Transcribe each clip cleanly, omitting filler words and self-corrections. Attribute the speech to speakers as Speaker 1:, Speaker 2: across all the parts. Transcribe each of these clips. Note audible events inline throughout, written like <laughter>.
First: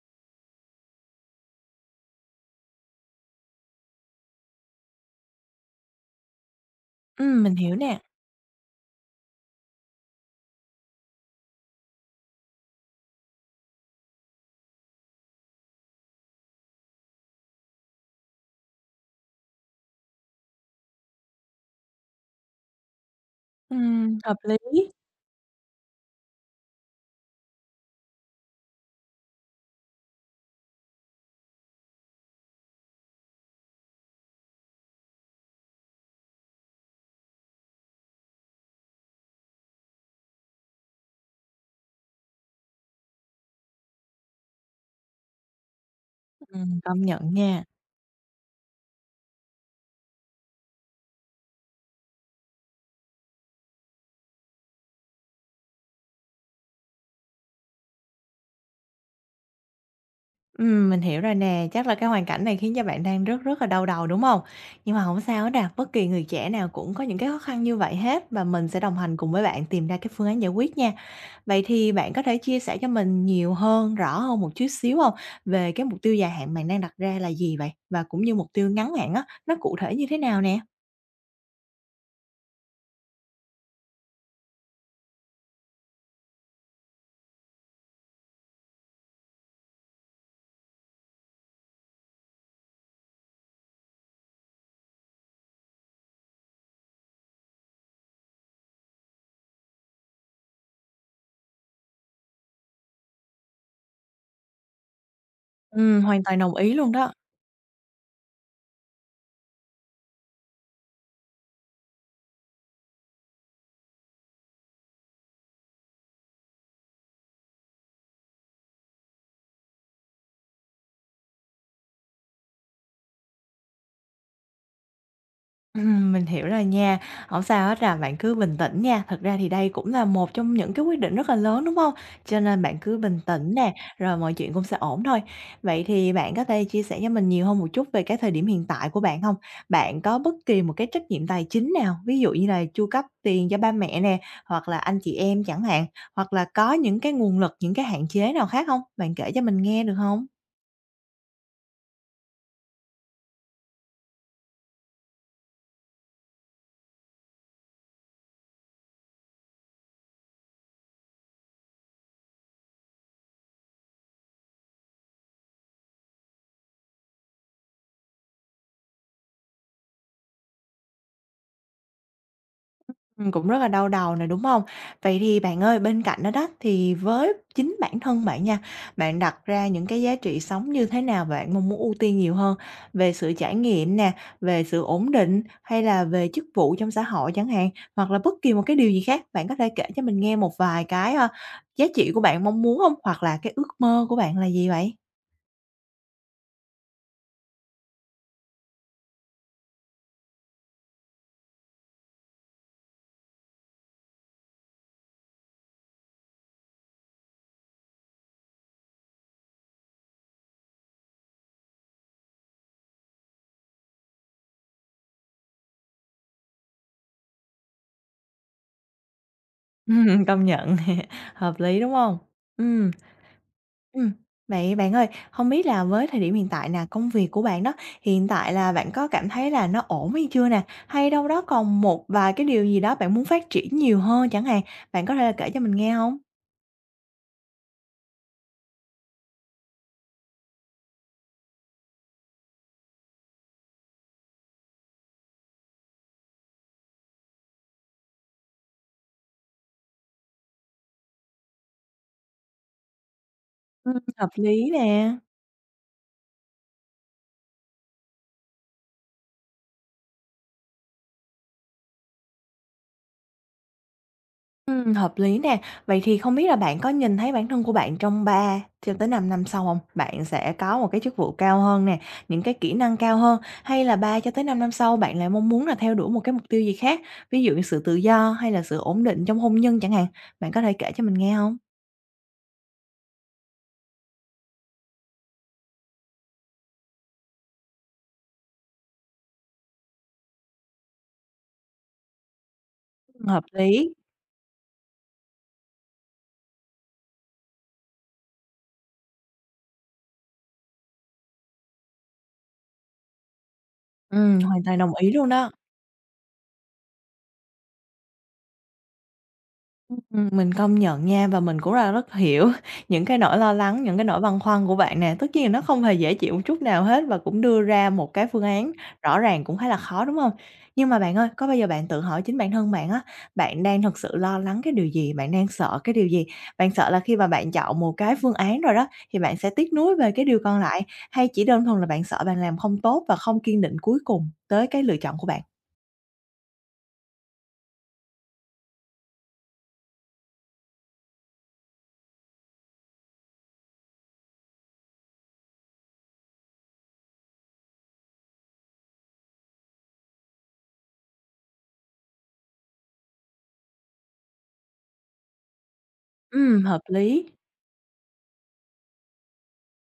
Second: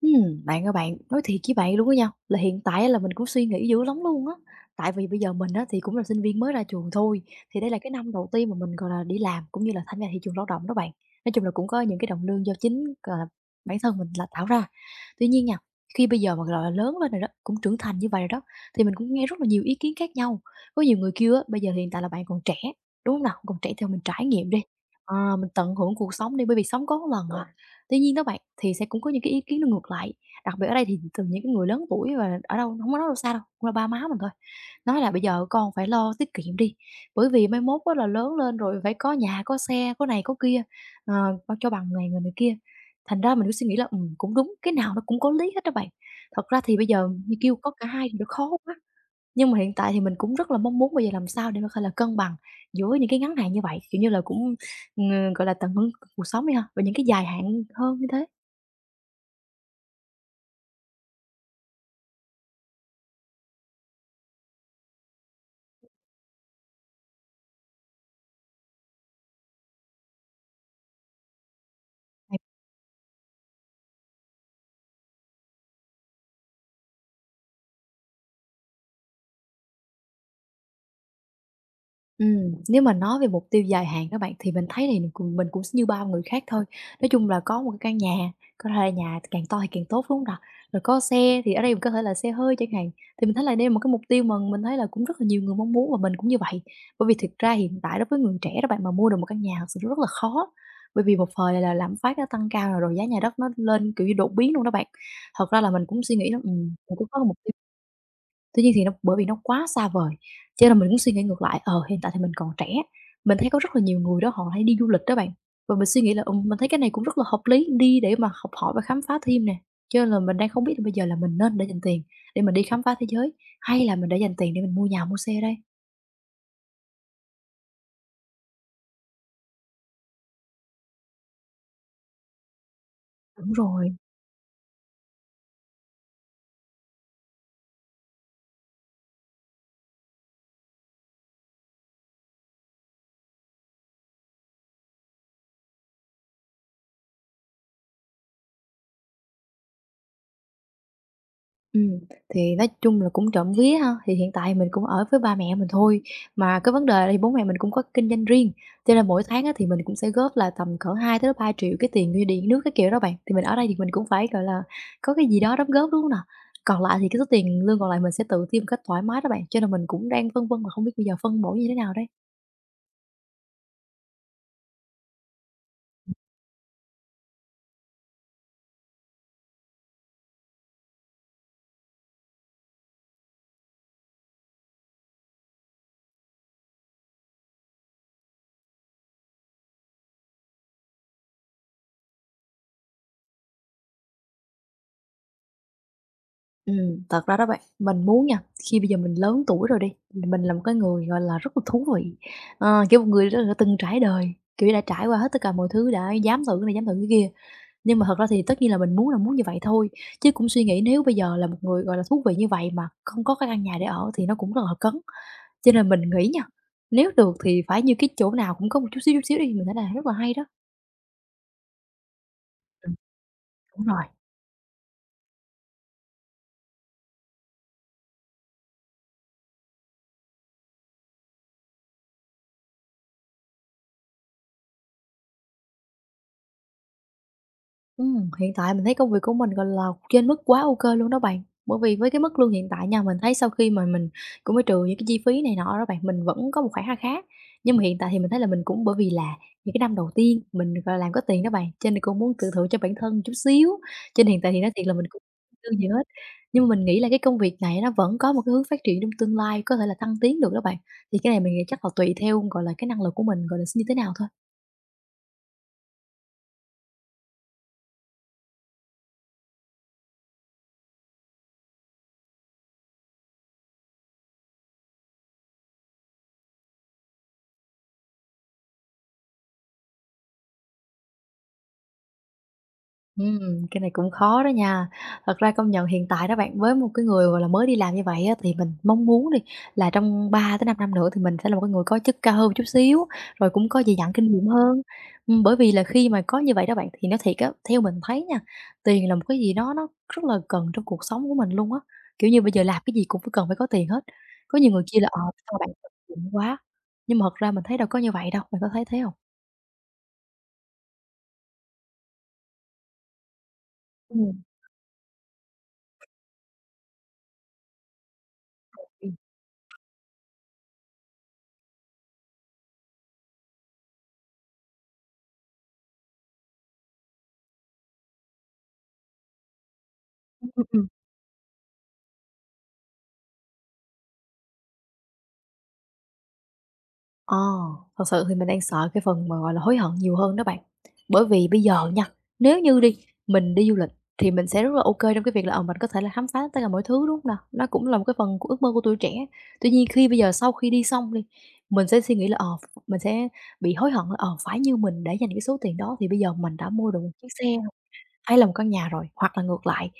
Speaker 1: Bạn ơi bạn, nói thiệt với bạn luôn á nha, là hiện tại á là mình cũng suy nghĩ dữ lắm luôn á. Tại vì bây giờ mình á thì cũng là sinh viên mới ra trường thôi,
Speaker 2: Mình
Speaker 1: thì đây
Speaker 2: hiểu
Speaker 1: là cái
Speaker 2: nè.
Speaker 1: năm đầu tiên mà mình, gọi là, đi làm cũng như là tham gia thị trường lao động đó bạn. Nói chung là cũng có những cái đồng lương do chính, gọi là, bản thân mình là tạo ra. Tuy nhiên nha, khi bây giờ mà, gọi là, lớn lên rồi đó, cũng trưởng thành như vậy rồi đó, thì mình cũng nghe rất là nhiều ý kiến khác nhau. Có nhiều người kêu á, bây giờ hiện tại là bạn còn trẻ, đúng hông nào? Còn trẻ thì mình trải
Speaker 2: Hợp
Speaker 1: nghiệm
Speaker 2: lý,
Speaker 1: đi, ờ, mình tận hưởng cuộc sống đi, bởi vì sống có một lần à. Tuy nhiên đó bạn, thì sẽ cũng có những cái ý kiến nó ngược lại, đặc biệt ở đây thì từ những cái người lớn tuổi và ở đâu không có nói đâu xa đâu, cũng là ba má mình thôi, nói là "Bây giờ con phải lo tiết kiệm đi, bởi vì mai mốt á là lớn lên rồi phải có nhà, có xe, có này có kia, ờ, bao cho bằng này người này kia." Thành ra mình cứ suy nghĩ là, cũng đúng, cái nào nó cũng có lý hết á bạn. Thật ra thì bây
Speaker 2: công
Speaker 1: giờ
Speaker 2: nhận
Speaker 1: như kêu
Speaker 2: nha.
Speaker 1: có cả hai thì nó khó quá, nhưng mà hiện tại thì mình cũng rất là mong muốn bây giờ làm sao để mà có là cân bằng giữa những cái ngắn hạn như vậy, kiểu như là, cũng, gọi là, tận hưởng cuộc sống đi ha, và những cái dài hạn hơn như thế.
Speaker 2: Mình hiểu rồi nè, chắc là cái hoàn cảnh này khiến cho bạn đang rất rất là đau đầu, đúng hông? Nhưng mà hổng sao hết nè, bất kỳ người trẻ nào cũng có những cái khó khăn như vậy hết và mình sẽ đồng hành cùng với bạn tìm ra cái phương án giải quyết nha. Vậy thì bạn có thể chia sẻ cho mình nhiều hơn, rõ hơn một chút xíu hông về cái mục tiêu dài hạn bạn đang đặt ra là gì vậy? Và cũng như mục tiêu ngắn hạn á, nó cụ thể như thế nào nè?
Speaker 1: Nếu mà nói về mục tiêu dài hạn các bạn, thì mình thấy thì mình cũng như bao người khác thôi. Nói chung là có một cái căn nhà, có thể là nhà càng to thì càng tốt, đúng không nào? Rồi có xe thì ở đây mình có thể là xe hơi chẳng hạn, thì mình thấy là đây là một cái mục tiêu mà mình thấy là cũng rất là nhiều người mong muốn và mình cũng như vậy. Bởi vì thực ra hiện tại đối với người trẻ các bạn, mà mua được một căn nhà thực sự rất là khó, bởi vì một thời là lạm phát nó tăng cao rồi, rồi giá nhà đất nó lên, kiểu như, đột biến luôn đó bạn. Thật ra là mình cũng suy
Speaker 2: Hoàn
Speaker 1: nghĩ
Speaker 2: toàn
Speaker 1: là,
Speaker 2: đồng ý luôn
Speaker 1: mình cũng
Speaker 2: đó.
Speaker 1: có một mục. Tuy nhiên thì nó bởi vì nó quá xa vời, cho nên mình cũng suy nghĩ ngược lại, ờ, hiện tại thì mình còn trẻ, mình thấy có rất là nhiều người đó họ hay đi du lịch đó bạn, và mình suy nghĩ là, mình thấy cái này cũng rất là hợp lý, đi để mà học hỏi và khám phá thêm nè. Cho nên là mình đang không biết là bây giờ là mình nên để dành tiền để mình đi khám phá thế giới, hay là mình để dành tiền để mình mua nhà, mua xe đây?
Speaker 2: Mình hiểu rồi nha. Không sao hết à, bạn cứ bình tĩnh nha. Thật ra thì đây cũng là một trong những cái quyết định rất là lớn, đúng không? Cho nên bạn cứ bình tĩnh
Speaker 1: Đúng
Speaker 2: nè,
Speaker 1: rồi.
Speaker 2: rồi mọi chuyện cũng sẽ ổn thôi. Vậy thì bạn có thể chia sẻ cho mình nhiều hơn một chút về cái thời điểm hiện tại của bạn không? Bạn có bất kỳ một cái trách nhiệm tài chính nào, ví dụ như là chu cấp tiền cho ba mẹ nè, hoặc là anh chị em chẳng hạn, hoặc là có những cái nguồn lực, những cái hạn chế nào khác không? Bạn kể cho mình nghe được không?
Speaker 1: Ừm, thì nói chung là cũng trộm vía ha, thì hiện tại mình cũng ở với ba mẹ mình thôi. Mà cái vấn đề là thì bố mẹ mình cũng có kinh doanh riêng, cho nên mỗi tháng á, thì mình cũng sẽ góp là tầm cỡ 2 tới 3 triệu cái tiền như điện nước, cái kiểu đó bạn. Thì mình ở đây thì mình cũng phải, gọi là, có cái gì đó đóng góp, đúng hông nào? Còn lại thì cái số tiền lương còn lại mình sẽ tự tiêu một cách thoải mái đó bạn, cho nên mình cũng đang phân vân là không biết bây giờ phân bổ như thế nào đây.
Speaker 2: Cũng rất là đau đầu này, đúng không? Vậy thì bạn ơi, bên cạnh đó đó, thì với chính bản thân bạn nha, bạn đặt ra những cái giá trị sống như thế nào bạn mong muốn ưu tiên nhiều hơn? Về sự trải nghiệm nè, về sự ổn định hay là về chức vụ trong xã hội chẳng hạn, hoặc là bất kỳ một cái điều gì khác, bạn có thể kể cho mình nghe một vài cái, giá trị của bạn mong muốn không? Hoặc là cái ước mơ của bạn là gì vậy?
Speaker 1: Thật ra đó bạn, mình muốn nha, khi bây giờ mình lớn tuổi rồi đi, mình là một cái người, gọi là, rất là thú vị, ờ, kiểu, một người rất là từng trải đời, kiểu, đã trải qua hết tất cả mọi thứ, đã dám thử cái này, dám thử cái kia. Nhưng mà thật ra thì tất nhiên là mình muốn là muốn như vậy thôi, chứ cũng suy nghĩ nếu bây giờ là một người, gọi là, thú vị như vậy mà không có cái căn nhà để ở thì nó cũng rất là cấn. Cho nên mình nghĩ nha, nếu được thì phải như cái chỗ nào cũng có một chút xíu đi, mình thấy
Speaker 2: <laughs>
Speaker 1: là rất là hay
Speaker 2: Công
Speaker 1: đó.
Speaker 2: nhận, <laughs> hợp lý, đúng không? Ừm.
Speaker 1: Ừm, đúng rồi.
Speaker 2: Ừm. Vậy bạn ơi, không biết là với thời điểm hiện tại nè, công việc của bạn đó, hiện tại là bạn có cảm thấy là nó ổn hay chưa nè? Hay đâu đó còn một vài cái điều gì đó bạn muốn phát triển nhiều hơn chẳng hạn? Bạn có thể là kể cho mình nghe không?
Speaker 1: Hiện tại mình thấy công việc của mình, gọi là, trên mức quá ô kê luôn đó bạn. Bởi vì với cái mức lương hiện tại nha, mình thấy sau khi mà mình cũng phải trừ những cái chi phí này nọ đó bạn, mình vẫn có một khoản kha khá. Nhưng mà hiện tại thì mình thấy là mình cũng bởi vì là những cái năm đầu tiên mình, gọi là, làm có tiền đó bạn, cho nên cũng muốn tự thưởng cho bản thân chút xíu,
Speaker 2: Ừm.
Speaker 1: cho nên
Speaker 2: Hợp
Speaker 1: hiện tại thì
Speaker 2: lý
Speaker 1: nói thiệt là mình
Speaker 2: nè.
Speaker 1: cũng lương gì hết. Nhưng mà mình nghĩ là cái công việc này nó vẫn có một cái hướng phát triển trong tương lai, có thể là thăng tiến được đó bạn. Thì cái này mình nghĩ chắc là tùy theo, gọi là, cái năng lực của mình, gọi là, sẽ như thế nào thôi.
Speaker 2: Hợp lý nè. Vậy thì không biết là bạn có nhìn thấy bản thân của bạn trong 3 cho tới 5 năm sau không? Bạn sẽ có một cái chức vụ cao hơn nè, những cái kỹ năng cao hơn, hay là 3 cho tới 5 năm sau bạn lại mong muốn là theo đuổi một cái mục tiêu gì khác, ví dụ như sự tự do hay là sự ổn định trong hôn nhân chẳng hạn? Bạn có thể kể cho mình nghe không?
Speaker 1: Cái này cũng khó đó nha. Thật ra công nhận hiện tại đó bạn, với một cái người, gọi là, mới đi làm như vậy á, thì mình mong muốn đi là trong 3-5 năm nữa thì mình sẽ là một cái người có chức cao hơn một chút xíu,
Speaker 2: Hợp
Speaker 1: rồi cũng có
Speaker 2: lý,
Speaker 1: dày dặn kinh nghiệm hơn. Bởi vì là khi mà có như vậy đó bạn, thì nó thiệt á, theo mình thấy nha, tiền là một cái gì đó nó rất là cần trong cuộc sống của mình luôn á. Kiểu như, bây giờ làm cái gì cũng phải cần phải có tiền hết. Có
Speaker 2: hoàn
Speaker 1: nhiều
Speaker 2: toàn
Speaker 1: người
Speaker 2: đồng
Speaker 1: kia là,
Speaker 2: ý
Speaker 1: ờ,
Speaker 2: luôn đó.
Speaker 1: sao mà bạn tiết kiệm quá, nhưng mà thật ra mình thấy đâu có như vậy đâu, bạn có thấy thế không?
Speaker 2: Mình công nhận nha, và mình cũng là rất hiểu <laughs> những cái nỗi lo lắng, những cái nỗi băn
Speaker 1: Ừm,
Speaker 2: khoăn của bạn nè. Tất nhiên là nó không hề dễ chịu một chút nào hết và cũng đưa ra một cái phương án
Speaker 1: ừm,
Speaker 2: rõ ràng cũng khá là khó, đúng không? Nhưng mà bạn ơi, có bao giờ bạn tự hỏi chính bản thân bạn á, bạn đang thực sự lo lắng cái điều gì? Bạn đang sợ cái điều gì? Bạn sợ là khi mà bạn chọn một cái phương án rồi đó, thì bạn sẽ tiếc nuối về cái điều còn
Speaker 1: ừm,
Speaker 2: lại,
Speaker 1: ừm.
Speaker 2: hay chỉ đơn thuần là bạn sợ bạn làm không tốt và không kiên định cuối cùng tới cái lựa chọn của bạn?
Speaker 1: Ờ, thật sự thì mình đang sợ cái phần mà, gọi là, hối hận nhiều hơn đó bạn. Bởi vì bây giờ nha, nếu như đi, mình đi du lịch thì mình sẽ rất là ok trong cái việc là, ờ, mình có thể là khám phá tất cả mọi thứ, đúng không nè? Nó cũng là một cái phần của ước mơ của tuổi trẻ. Tuy nhiên khi bây giờ sau khi đi xong đi, mình sẽ suy nghĩ là, ờ, mình sẽ bị hối hận là, ờ, phải như mình đã dành cái số tiền đó thì bây giờ mình
Speaker 2: Ừ,
Speaker 1: đã
Speaker 2: hợp
Speaker 1: mua được một
Speaker 2: lý.
Speaker 1: chiếc xe hay là một căn nhà rồi, hoặc là ngược lại.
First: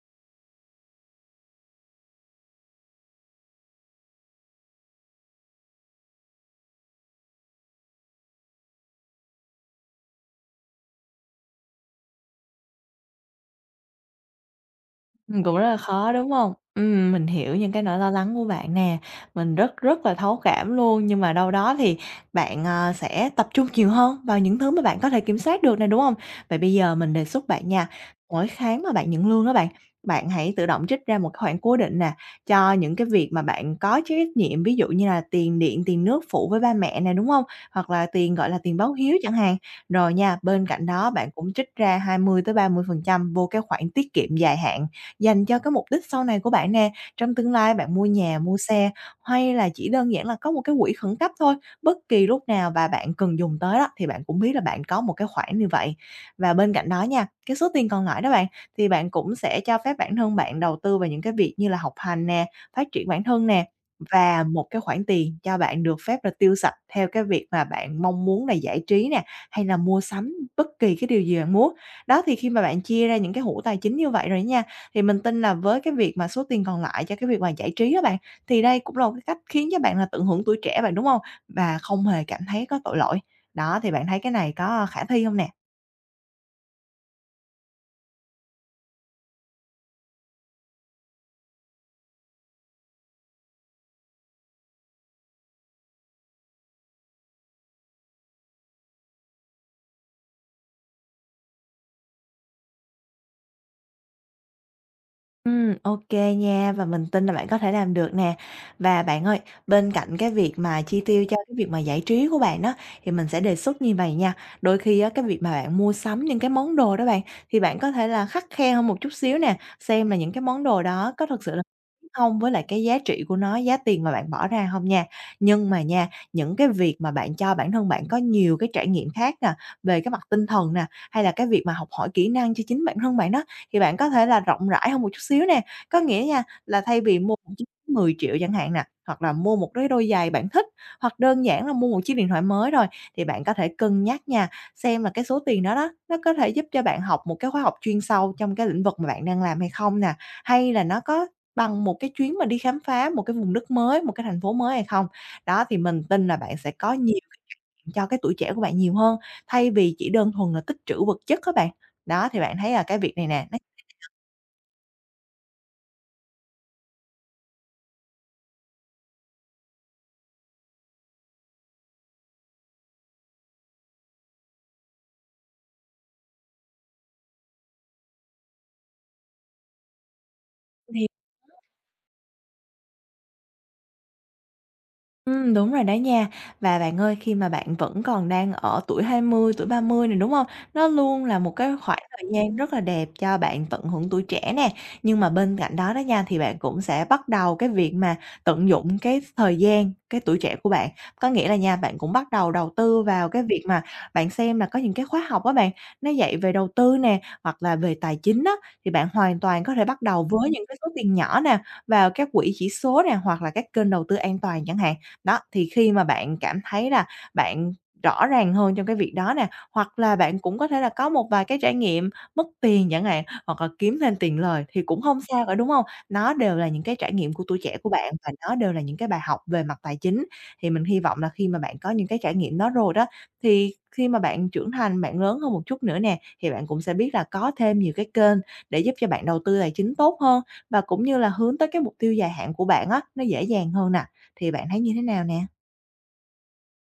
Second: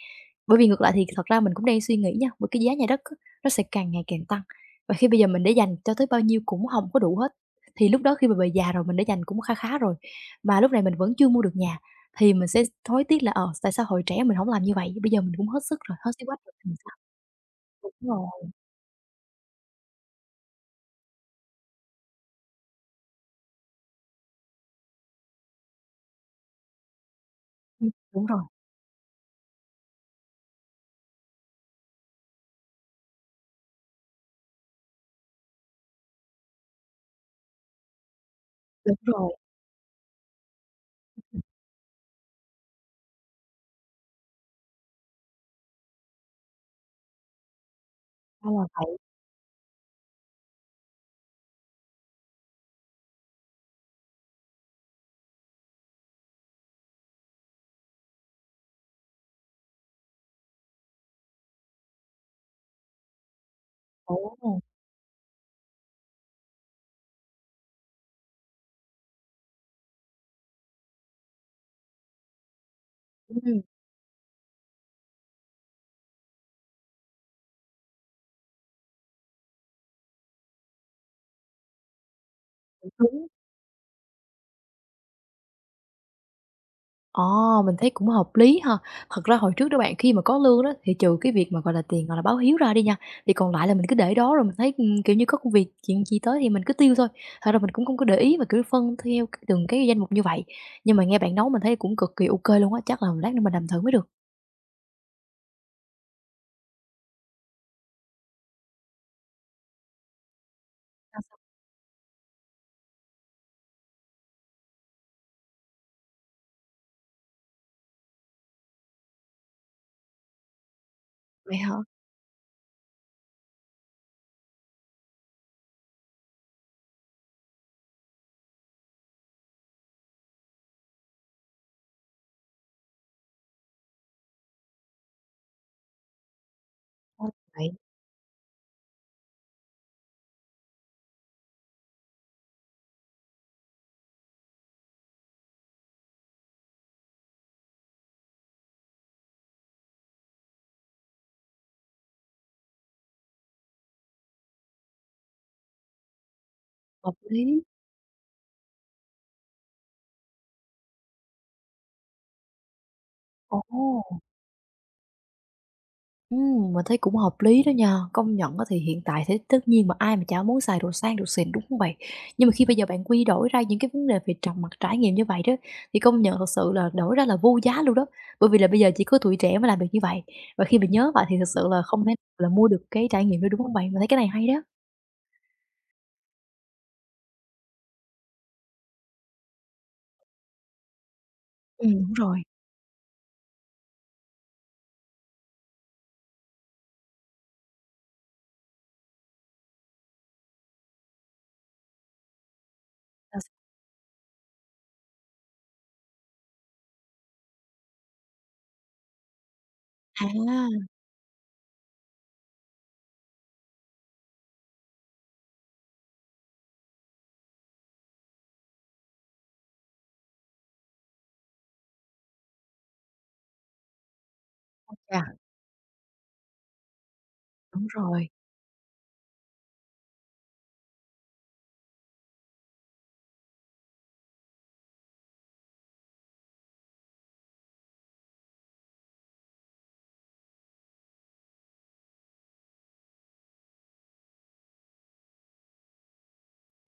Speaker 1: Bởi vì ngược lại thì thật ra mình cũng đang suy nghĩ nha, bởi cái giá nhà đất á, nó sẽ càng ngày càng tăng, và khi bây giờ mình để dành cho tới bao nhiêu cũng không có đủ hết. Thì lúc đó khi mà về già rồi mình để dành cũng khá khá rồi, mà lúc này mình vẫn chưa mua được nhà, thì mình sẽ hối tiếc là, ờ, tại sao hồi trẻ mình không làm như vậy, bây giờ mình cũng
Speaker 2: Cũng
Speaker 1: hết
Speaker 2: rất là
Speaker 1: sức rồi, hết
Speaker 2: khó,
Speaker 1: sức
Speaker 2: đúng
Speaker 1: quách
Speaker 2: không?
Speaker 1: rồi thì sao?
Speaker 2: Mình hiểu những cái nỗi lo
Speaker 1: Đúng
Speaker 2: lắng của
Speaker 1: rồi,
Speaker 2: bạn nè, mình rất rất là thấu cảm luôn, nhưng mà đâu đó thì bạn, sẽ tập trung nhiều hơn vào những thứ mà bạn có thể kiểm soát được này, đúng không? Vậy bây giờ mình đề xuất bạn nha,
Speaker 1: đúng rồi,
Speaker 2: mỗi tháng mà bạn nhận lương đó bạn, bạn hãy tự động trích ra một khoản cố định nè, cho những cái việc mà bạn có trách nhiệm, ví dụ như là tiền điện, tiền nước phụ với ba mẹ này, đúng không? Hoặc là tiền, gọi là, tiền báo
Speaker 1: đúng
Speaker 2: hiếu chẳng
Speaker 1: rồi,
Speaker 2: hạn. Rồi nha, bên cạnh đó bạn cũng trích ra 20 tới 30% vô cái khoản tiết kiệm dài hạn dành cho cái mục đích sau này của bạn nè. Trong tương lai bạn mua nhà,
Speaker 1: ra
Speaker 2: mua
Speaker 1: là
Speaker 2: xe,
Speaker 1: vậy,
Speaker 2: hay là chỉ đơn giản là có một cái quỹ khẩn cấp thôi, bất kỳ lúc nào và bạn cần dùng tới đó thì bạn cũng biết là bạn có một cái khoản như vậy. Và bên cạnh đó nha, cái số tiền còn lại đó bạn, thì bạn cũng sẽ cho phép bản thân bạn đầu tư vào những cái việc như là học hành nè, phát triển bản thân nè, và
Speaker 1: ồ!
Speaker 2: một cái khoản tiền cho bạn được phép là tiêu sạch theo cái việc mà bạn mong muốn là giải trí nè, hay là mua sắm bất kỳ cái điều gì bạn muốn. Đó, thì khi mà bạn chia ra những cái hũ
Speaker 1: Ừm,
Speaker 2: tài chính như vậy rồi nha, thì mình tin là với cái việc mà số tiền còn lại cho cái việc mà giải trí á bạn, thì đây cũng là một cái cách khiến cho bạn là tận hưởng tuổi trẻ bạn, đúng không? Và không hề cảm thấy có tội lỗi. Đó, thì bạn thấy cái này có khả thi không nè?
Speaker 1: Ồ, mình thấy cũng hợp lý ha. Thật ra hồi trước đó bạn, khi mà có lương đó thì trừ cái việc mà, gọi là, tiền, gọi là, báo hiếu ra đi nha, thì còn lại là mình cứ để đó rồi mình thấy, kiểu như, có công việc chuyện gì tới thì mình cứ tiêu thôi. Thật ra mình cũng không có để ý mà, kiểu, phân theo từng cái danh mục như vậy. Nhưng mà nghe bạn nấu mình thấy cũng cực kỳ ok luôn á, chắc là lát nữa mình làm thử mới được.
Speaker 2: Ok nha, và mình tin là bạn có thể làm được nè. Và bạn ơi, bên cạnh cái việc mà chi
Speaker 1: À,
Speaker 2: tiêu cho cái việc mà giải trí của bạn đó, thì mình sẽ đề xuất như vậy nha. Đôi khi á, cái việc mà bạn mua sắm những cái món đồ đó bạn, thì bạn có thể là khắt khe hơn một chút xíu nè, xem là những cái món đồ đó có thực sự
Speaker 1: vậy
Speaker 2: là
Speaker 1: hả?
Speaker 2: hông với lại cái giá trị của nó, giá tiền mà bạn bỏ ra không nha. Nhưng mà nha, những cái việc mà bạn cho bản thân bạn có nhiều cái trải nghiệm khác nè, về cái mặt tinh thần nè, hay là cái việc mà học hỏi kỹ năng cho chính bản thân bạn đó, thì bạn có thể là rộng rãi hơn một chút xíu nè, có nghĩa nha là thay vì
Speaker 1: Ô,
Speaker 2: mua một chiếc
Speaker 1: vậy
Speaker 2: 10 triệu chẳng hạn nè, hoặc là mua một cái đôi giày bạn thích, hoặc đơn giản là mua một chiếc điện thoại mới thôi, thì bạn có thể cân nhắc nha, xem là cái số tiền đó đó, nó có thể giúp cho bạn học một cái khóa học chuyên sâu trong cái lĩnh vực mà bạn đang làm hay không nè, hay là nó có bằng một cái chuyến mà đi khám phá một cái vùng đất mới, một cái thành phố mới hay không. Đó, thì mình tin là bạn sẽ có
Speaker 1: hợp
Speaker 2: nhiều
Speaker 1: lý.
Speaker 2: cho cái tuổi trẻ của bạn nhiều hơn, thay vì chỉ đơn thuần là tích trữ vật chất các bạn. Đó, thì bạn thấy là cái việc này nè, nó.
Speaker 1: Ồ! Mình thấy cũng hợp lý đó nha, công nhận á thì hiện tại thế tất nhiên mà ai mà chả muốn xài đồ sang đồ xịn, đúng không bạn? Nhưng mà khi bây giờ bạn quy đổi ra những cái vấn đề về trầm mặc trải nghiệm như vậy đó, thì công nhận thật sự là đổi ra là vô giá luôn đó, bởi vì là bây giờ chỉ có tuổi trẻ mới làm được như vậy, và khi mình nhớ vậy thì thật sự là không thể là mua được cái trải nghiệm đó, đúng không bạn? Mình thấy cái này hay đó.
Speaker 2: Đúng rồi đó nha. Và bạn ơi, khi mà bạn vẫn còn đang ở tuổi 20 tuổi 30 này, đúng không? Nó luôn là một cái khoảng
Speaker 1: Đúng
Speaker 2: thời
Speaker 1: rồi.
Speaker 2: gian rất là đẹp cho bạn tận hưởng tuổi trẻ nè, nhưng mà bên cạnh đó đó nha, thì bạn cũng sẽ bắt đầu cái việc mà tận dụng cái thời gian, cái tuổi trẻ của bạn. Có nghĩa là nha, bạn cũng bắt đầu đầu tư vào
Speaker 1: À,
Speaker 2: cái việc mà bạn xem là có những cái khóa học á bạn, nó dạy về đầu tư nè, hoặc là về tài chính á, thì bạn hoàn toàn có thể bắt đầu với những cái số tiền nhỏ nè, vào các quỹ chỉ số nè, hoặc là các kênh đầu tư an toàn chẳng hạn. Đó, thì khi mà bạn cảm thấy là bạn rõ ràng hơn trong cái việc đó nè, hoặc là bạn cũng có thể là có một vài cái trải nghiệm mất tiền chẳng hạn, hoặc là kiếm thêm tiền lời thì cũng không
Speaker 1: dạ
Speaker 2: sao cả, đúng không? Nó đều là những cái trải nghiệm của tuổi trẻ
Speaker 1: đúng
Speaker 2: của bạn
Speaker 1: rồi.
Speaker 2: và nó đều là những cái bài học về mặt tài chính. Thì mình hy vọng là khi mà bạn có những cái trải nghiệm đó rồi đó, thì khi mà bạn trưởng thành, bạn lớn hơn một chút nữa nè, thì bạn cũng sẽ biết là có thêm nhiều cái kênh để giúp cho bạn đầu tư tài chính tốt hơn và cũng như là hướng tới cái mục tiêu dài hạn của bạn á, nó dễ dàng hơn nè. Thì bạn thấy như thế nào nè?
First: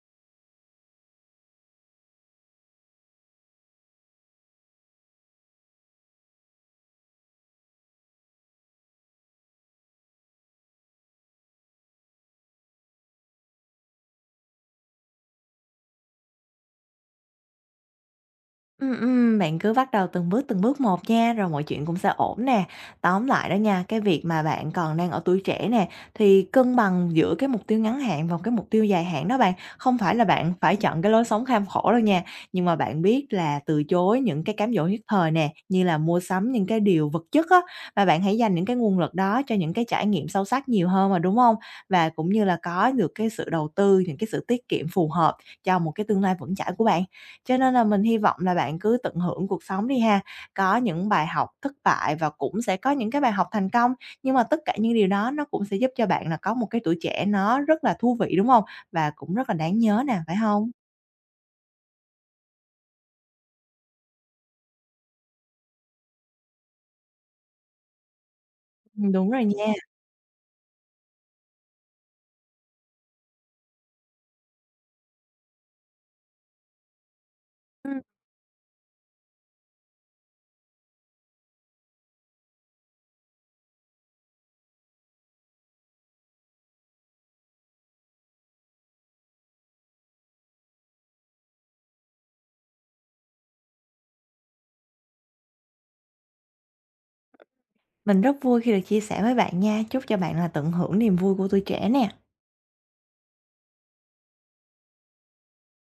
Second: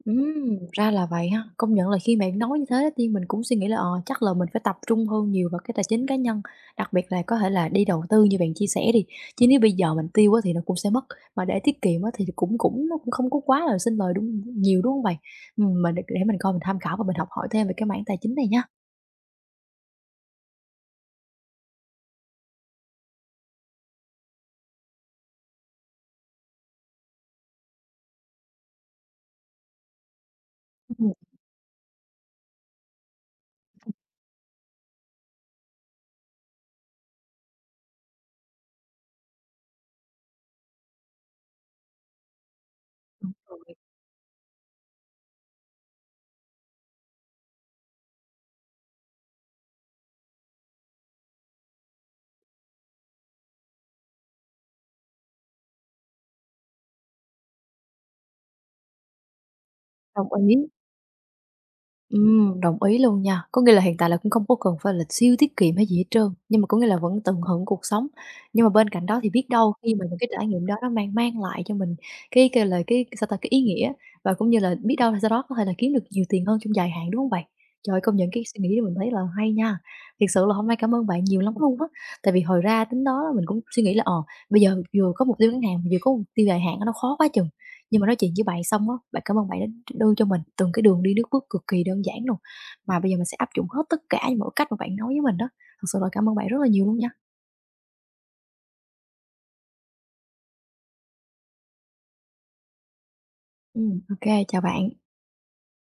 Speaker 1: Ra là vậy ha. Công nhận là khi bạn nói như thế đó, thì mình cũng suy nghĩ là, ờ, chắc là mình phải tập trung hơn nhiều vào cái tài chính cá nhân, đặc biệt là có thể là đi đầu tư như bạn chia sẻ đi, chứ nếu bây giờ mình tiêu á thì nó cũng sẽ mất, mà để tiết kiệm á thì cũng cũng nó cũng không có quá là sinh lời đúng nhiều, đúng không bạn? Mình để mình coi mình tham khảo và mình học hỏi thêm về cái mảng tài chính này nha.
Speaker 2: Bạn cứ bắt đầu từng bước một nha, rồi mọi chuyện cũng sẽ ổn nè. Tóm lại đó nha, cái việc mà bạn còn đang ở tuổi trẻ nè, thì cân bằng giữa cái mục tiêu ngắn hạn và cái mục tiêu dài hạn đó bạn. Không phải là bạn phải chọn
Speaker 1: Ừm,
Speaker 2: cái lối sống kham khổ đâu nha, nhưng mà bạn biết là từ chối những cái cám dỗ nhất thời nè, như là mua sắm những cái điều vật chất á, và bạn hãy dành những cái nguồn lực đó cho những cái trải nghiệm sâu sắc nhiều hơn mà, đúng không? Và cũng như là có được cái sự đầu tư, những cái sự tiết kiệm phù hợp cho một cái tương lai vững chãi của bạn. Cho nên là mình hy vọng là bạn cứ tận hưởng cuộc sống đi ha, có những bài học thất bại và cũng sẽ có những cái bài học thành công, nhưng mà tất cả những điều đó nó cũng sẽ giúp cho bạn là có một cái tuổi trẻ nó rất là thú vị, đúng không? Và cũng rất là đáng nhớ nè,
Speaker 1: đồng
Speaker 2: phải
Speaker 1: ý.
Speaker 2: không?
Speaker 1: Đồng ý luôn nha. Có nghĩa là hiện tại là cũng không có cần phải là siêu tiết kiệm hay gì hết trơn, nhưng mà có nghĩa là vẫn tận hưởng cuộc sống. Nhưng mà bên cạnh đó
Speaker 2: Đúng
Speaker 1: thì
Speaker 2: rồi
Speaker 1: biết
Speaker 2: nha.
Speaker 1: đâu khi mà những cái trải nghiệm đó nó mang mang lại cho mình cái, kêu là, cái sao ta, cái ý nghĩa và cũng như là biết đâu là sau đó có thể là kiếm được nhiều tiền hơn trong dài hạn, đúng không bạn? Trời
Speaker 2: Ừm,
Speaker 1: ơi, công nhận cái suy nghĩ này mình thấy là hay nha. Thật sự là hôm nay cảm ơn bạn nhiều lắm luôn á, tại vì hồi ra tính đó mình cũng suy nghĩ là, ờ, bây giờ vừa có mục tiêu ngắn hạn, vừa có mục tiêu dài hạn nó khó quá chừng. Nhưng mà nói chuyện với bạn xong á, bạn cảm ơn bạn đã đưa cho mình từng cái đường đi nước bước cực kỳ đơn giản luôn, mà bây giờ mình sẽ áp dụng hết tất cả những mọi cách mà bạn nói với mình đó. Thật sự là cảm ơn bạn rất là nhiều luôn nha.
Speaker 2: mình rất vui khi được chia sẻ với bạn nha, chúc cho bạn là tận hưởng niềm vui của tuổi trẻ nè.
Speaker 1: Ô, chào bạn.